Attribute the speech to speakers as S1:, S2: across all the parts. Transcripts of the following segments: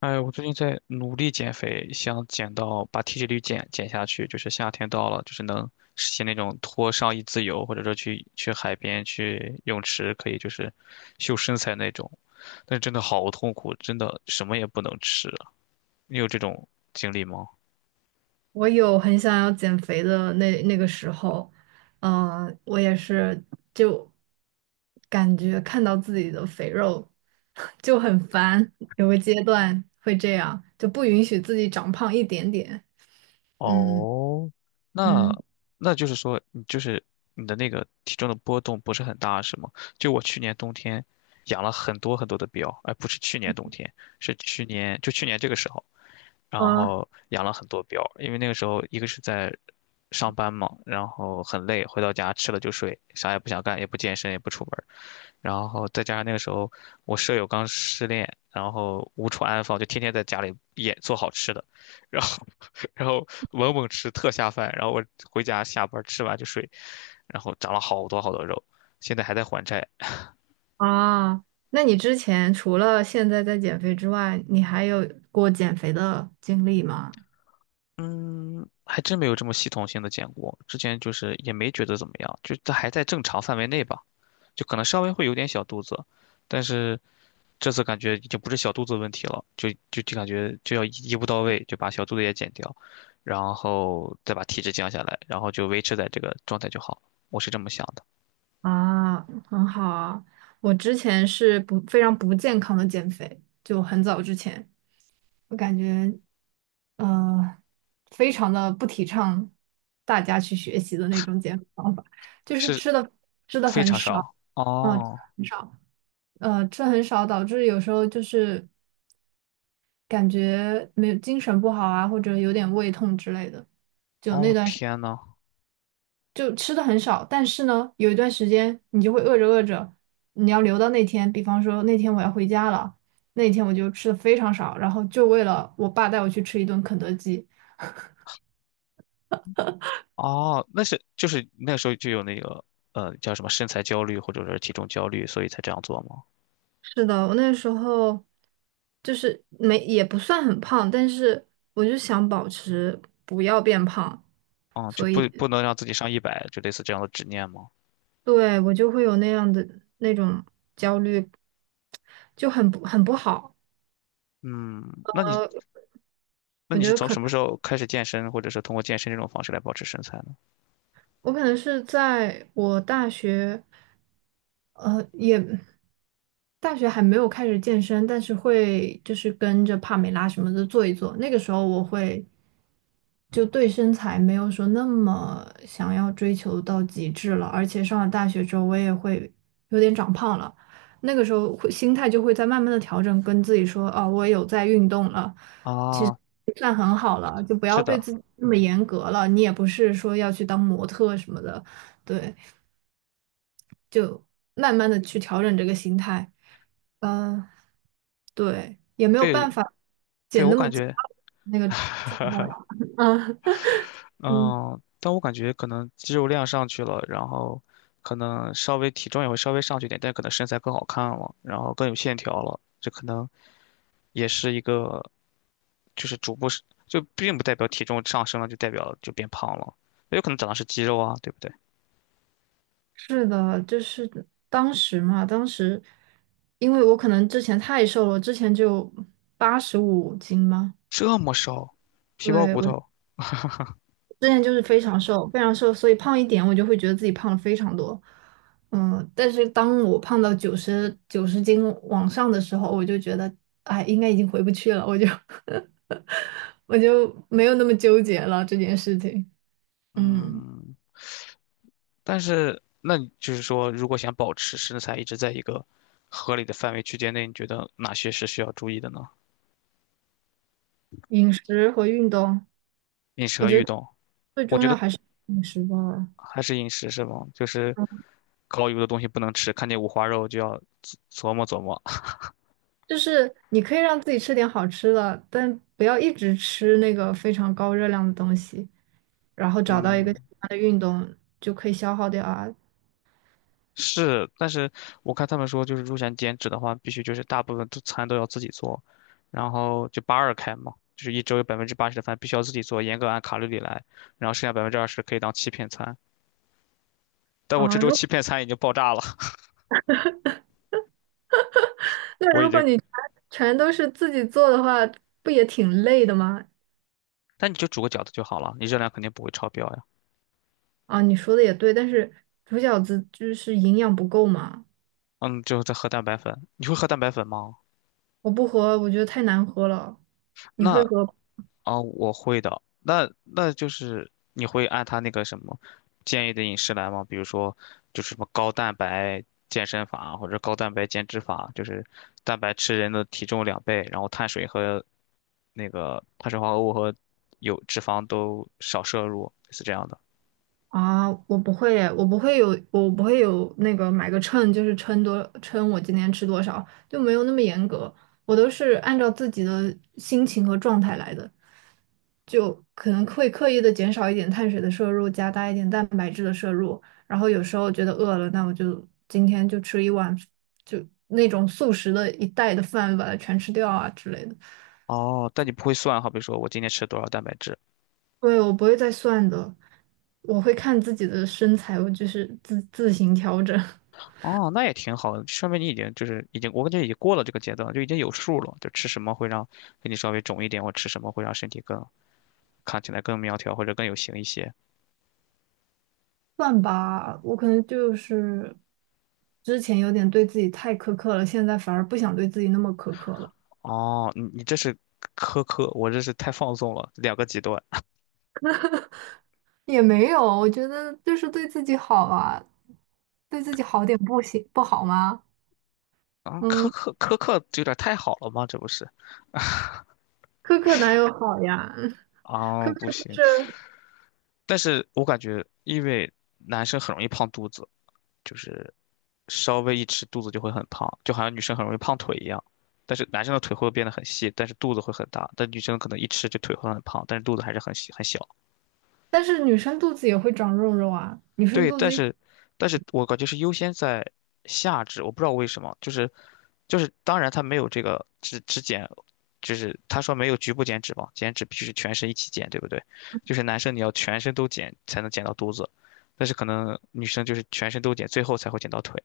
S1: 哎，我最近在努力减肥，想减到把体脂率减下去，就是夏天到了，就是能实现那种脱上衣自由，或者说去海边、去泳池，可以就是秀身材那种。但是真的好痛苦，真的什么也不能吃啊。你有这种经历吗？
S2: 我有很想要减肥的那个时候，嗯、我也是就感觉看到自己的肥肉 就很烦，有个阶段会这样，就不允许自己长胖一点点。嗯
S1: 哦，那
S2: 嗯，
S1: 那就是说，你就是你的那个体重的波动不是很大，是吗？就我去年冬天养了很多很多的膘，哎，不是去年冬天，是去年这个时候。然
S2: 啊
S1: 后养了很多膘，因为那个时候一个是在上班嘛，然后很累，回到家吃了就睡，啥也不想干，也不健身，也不出门儿。然后再加上那个时候我舍友刚失恋，然后无处安放，就天天在家里也做好吃的，然后 然后猛猛吃特下饭，然后我回家下班吃完就睡，然后长了好多好多肉，现在还在还债。
S2: 啊，那你之前除了现在在减肥之外，你还有过减肥的经历吗？
S1: 嗯，还真没有这么系统性的减过，之前就是也没觉得怎么样，就这还在正常范围内吧。就可能稍微会有点小肚子，但是这次感觉已经不是小肚子问题了，就感觉就要一步到位，就把小肚子也减掉，然后再把体脂降下来，然后就维持在这个状态就好了。我是这么想的。
S2: 啊，很好啊。我之前是不非常不健康的减肥，就很早之前。我感觉，呃，非常的不提倡大家去学习的那种减肥方法，就是
S1: 是，
S2: 吃的
S1: 非
S2: 很
S1: 常
S2: 少，
S1: 少。
S2: 嗯，吃的
S1: 哦
S2: 很少，吃的很少，导致有时候就是感觉没有精神不好啊，或者有点胃痛之类的。就那
S1: 哦，
S2: 段时
S1: 天呐。
S2: 就吃的很少，但是呢，有一段时间你就会饿着饿着，你要留到那天，比方说那天我要回家了，那天我就吃的非常少，然后就为了我爸带我去吃一顿肯德基。
S1: 哦，那是就是那时候就有那个叫什么身材焦虑或者是体重焦虑，所以才这样做吗？
S2: 是的，我那时候就是没也不算很胖，但是我就想保持不要变胖，
S1: 嗯，就
S2: 所
S1: 不
S2: 以
S1: 不能让自己上一百，就类似这样的执念吗？
S2: 对我就会有那样的那种焦虑，就很不好。
S1: 嗯，那你
S2: 呃，我觉
S1: 是
S2: 得
S1: 从
S2: 可
S1: 什
S2: 能
S1: 么时候开始健身，或者是通过健身这种方式来保持身材呢？
S2: 我可能是在我大学，呃，也大学还没有开始健身，但是会就是跟着帕梅拉什么的做一做。那个时候我会就对身材没有说那么想要追求到极致了，而且上了大学之后，我也会有点长胖了。那个时候会心态就会在慢慢的调整，跟自己说，哦，我有在运动了，其实
S1: 啊，
S2: 也算很好了，就不
S1: 是
S2: 要对
S1: 的。
S2: 自己那么严格了。你也不是说要去当模特什么的，对，就慢慢的去调整这个心态。嗯、对，也没有
S1: 对，
S2: 办法
S1: 对，
S2: 减
S1: 我
S2: 那么
S1: 感
S2: 减
S1: 觉，
S2: 那个状态了。嗯嗯。
S1: 嗯，但我感觉可能肌肉量上去了，然后可能稍微体重也会稍微上去一点，但可能身材更好看了，然后更有线条了，这可能也是一个，就是逐步是，就并不代表体重上升了就代表就变胖了，也有可能长的是肌肉啊，对不对？
S2: 是的，就是当时嘛，当时因为我可能之前太瘦了，之前就八十五斤嘛，
S1: 这么瘦，皮包
S2: 对，
S1: 骨
S2: 我
S1: 头。
S2: 之前就是非常瘦，非常瘦，所以胖一点我就会觉得自己胖了非常多。嗯，但是当我胖到九十斤往上的时候，我就觉得，哎，应该已经回不去了，我就 我就没有那么纠结了这件事情。嗯，
S1: 嗯。但是那你就是说，如果想保持身材一直在一个合理的范围区间内，你觉得哪些是需要注意的呢？
S2: 饮食和运动，
S1: 饮食
S2: 我
S1: 和
S2: 觉
S1: 运
S2: 得
S1: 动，我觉得
S2: 饮食吧。
S1: 还是饮食是吗？就是高油的东西不能吃，看见五花肉就要琢磨琢磨。
S2: 就是你可以让自己吃点好吃的，但不要一直吃那个非常高热量的东西，然后找到一个喜
S1: 嗯，
S2: 欢的运动就可以消耗掉啊。
S1: 是，但是我看他们说，就是如果想减脂的话，必须就是大部分都餐都要自己做，然后就八二开嘛，就是一周有80%的饭必须要自己做，严格按卡路里来，然后剩下百分之二十可以当欺骗餐。但我这
S2: 啊！
S1: 周欺骗餐已经爆炸了。我已
S2: 如果
S1: 经，
S2: 你全全都是自己做的话，不也挺累的吗？
S1: 那你就煮个饺子就好了，你热量肯定不会超标呀。
S2: 啊，你说的也对，但是煮饺子就是营养不够嘛。
S1: 嗯，就后再喝蛋白粉，你会喝蛋白粉吗？
S2: 我不喝，我觉得太难喝了。你
S1: 那
S2: 会喝？
S1: 啊、我会的。那就是你会按他那个什么建议的饮食来吗？比如说，就是什么高蛋白健身法或者高蛋白减脂法，就是蛋白吃人的体重两倍，然后碳水和那个碳水化合物和有脂肪都少摄入，是这样的。
S2: 啊，我不会有那个买个秤，就是称我今天吃多少，就没有那么严格。我都是按照自己的心情和状态来的，就可能会刻意的减少一点碳水的摄入，加大一点蛋白质的摄入。然后有时候觉得饿了，那我就今天就吃一碗，就那种速食的一袋的饭，把它全吃掉啊之类的。
S1: 哦，但你不会算，好比说我今天吃多少蛋白质，
S2: 对，我不会再算的，我会看自己的身材，我就是自行调整。
S1: 哦，那也挺好的，说明你已经就是已经，我感觉已经过了这个阶段，就已经有数了，就吃什么会让给你稍微肿一点，或吃什么会让身体更看起来更苗条或者更有型一些。
S2: 算吧，我可能就是之前有点对自己太苛刻了，现在反而不想对自己那么苛刻了。
S1: 哦，你这是苛刻，我这是太放纵了，两个极端
S2: 也没有，我觉得就是对自己好啊，对自己好点不行不好吗？
S1: 啊，苛
S2: 嗯，
S1: 刻苛刻这有点太好了吗？这不是
S2: 苛刻哪有好呀？
S1: 啊，
S2: 苛
S1: 不
S2: 刻就
S1: 行，
S2: 是，
S1: 但是我感觉因为男生很容易胖肚子。就是稍微一吃肚子就会很胖，就好像女生很容易胖腿一样。但是男生的腿会变得很细，但是肚子会很大。但女生可能一吃就腿会很胖，但是肚子还是很细很小。
S2: 但是女生肚子也会长肉肉啊。女生
S1: 对，
S2: 肚
S1: 但
S2: 子一
S1: 是，但是我感觉是优先在下肢，我不知道为什么，就是，当然他没有这个只减，就是他说没有局部减脂嘛，减脂必须是全身一起减，对不对？就是男生你要全身都减才能减到肚子，但是可能女生就是全身都减，最后才会减到腿。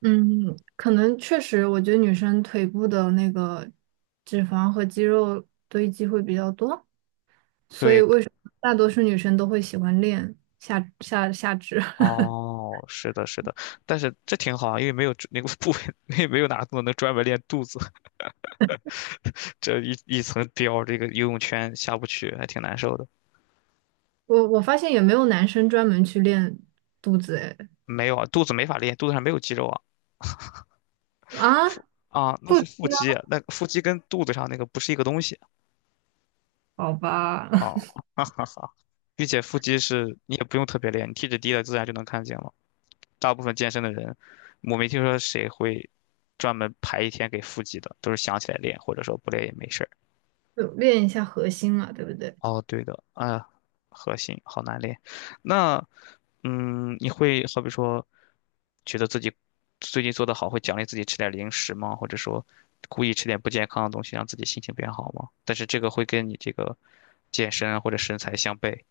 S2: 嗯，可能确实，我觉得女生腿部的那个脂肪和肌肉堆积会比较多，所以
S1: 对，
S2: 为什么大多数女生都会喜欢练下肢？
S1: 哦，是的，是的，但是这挺好啊，因为没有那个部位，没有哪个动作能专门练肚子，这一层膘，这个游泳圈下不去，还挺难受的。
S2: 我我发现也没有男生专门去练肚子，哎，
S1: 没有啊，肚子没法练，肚子上没有肌肉啊。
S2: 啊，
S1: 腹啊，那
S2: 不
S1: 是
S2: 知
S1: 腹肌，
S2: 道，
S1: 那腹肌跟肚子上那个不是一个东西
S2: 好吧，
S1: 哦，哈哈哈。并且腹肌是你也不用特别练，你体脂低了自然就能看见了。大部分健身的人，我没听说谁会专门排一天给腹肌的，都是想起来练，或者说不练也没事儿。
S2: 就练一下核心嘛，对不对？
S1: 哦，对的，啊，核心好难练。那，嗯，你会好比说，觉得自己最近做得好，会奖励自己吃点零食吗？或者说，故意吃点不健康的东西，让自己心情变好吗？但是这个会跟你这个健身啊或者身材相悖。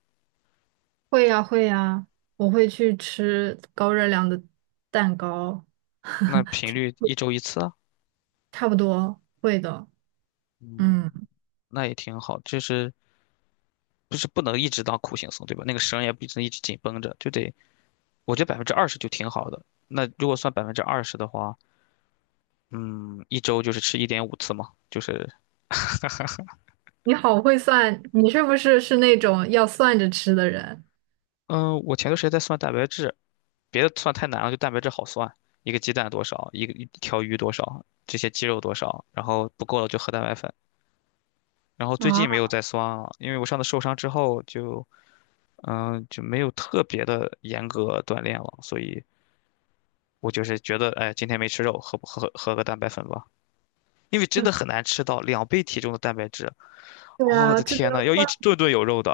S2: 会呀、会呀、我会去吃高热量的蛋糕，
S1: 那频 率一周一次啊，
S2: 差不多会的。
S1: 嗯，
S2: 嗯，
S1: 那也挺好。就是不是不能一直当苦行僧，对吧？那个绳也不能一直紧绷着，就得，我觉得百分之二十就挺好的。那如果算百分之二十的话。嗯，一周就是吃1.5次嘛，就是，
S2: 你好会算，你是不是那种要算着吃的人
S1: 嗯，我前段时间在算蛋白质，别的算太难了，就蛋白质好算，一个鸡蛋多少，一条鱼多少，这些鸡肉多少，然后不够了就喝蛋白粉。然后最
S2: 啊？
S1: 近没有 再算了，因为我上次受伤之后就，嗯，就没有特别的严格锻炼了，所以我就是觉得，哎，今天没吃肉，喝个蛋白粉吧，因为真的很难吃到两倍体重的蛋白质。
S2: 对
S1: 哦，我
S2: 啊，
S1: 的
S2: 这个
S1: 天
S2: 要
S1: 呐，要一
S2: 算
S1: 直顿顿有肉的。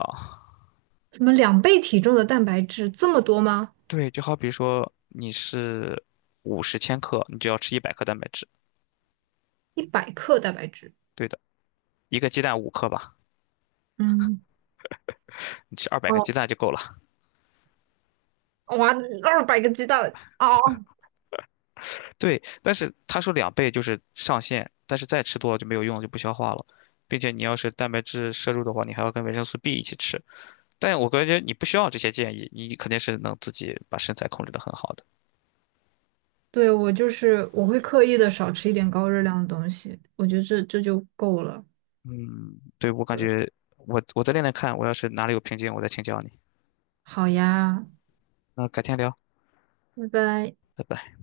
S2: 什么两倍体重的蛋白质这么多吗？
S1: 对，就好比说你是50千克，你就要吃100克蛋白质。
S2: 一百克蛋白质。
S1: 对的，一个鸡蛋5克吧，
S2: 嗯，
S1: 你吃200个
S2: 哦，
S1: 鸡蛋就够了。
S2: 哇，二百个鸡蛋哦。
S1: 对，但是他说两倍就是上限，但是再吃多了就没有用了，就不消化了。并且你要是蛋白质摄入的话，你还要跟维生素 B 一起吃。但我感觉你不需要这些建议，你肯定是能自己把身材控制的很好的。
S2: 对，我就是我会刻意的少吃一点高热量的东西，我觉得这就够了。
S1: 嗯，对，我感觉我再练练看，我要是哪里有瓶颈，我再请教你。
S2: 好呀，
S1: 那改天聊，
S2: 拜拜。
S1: 拜拜。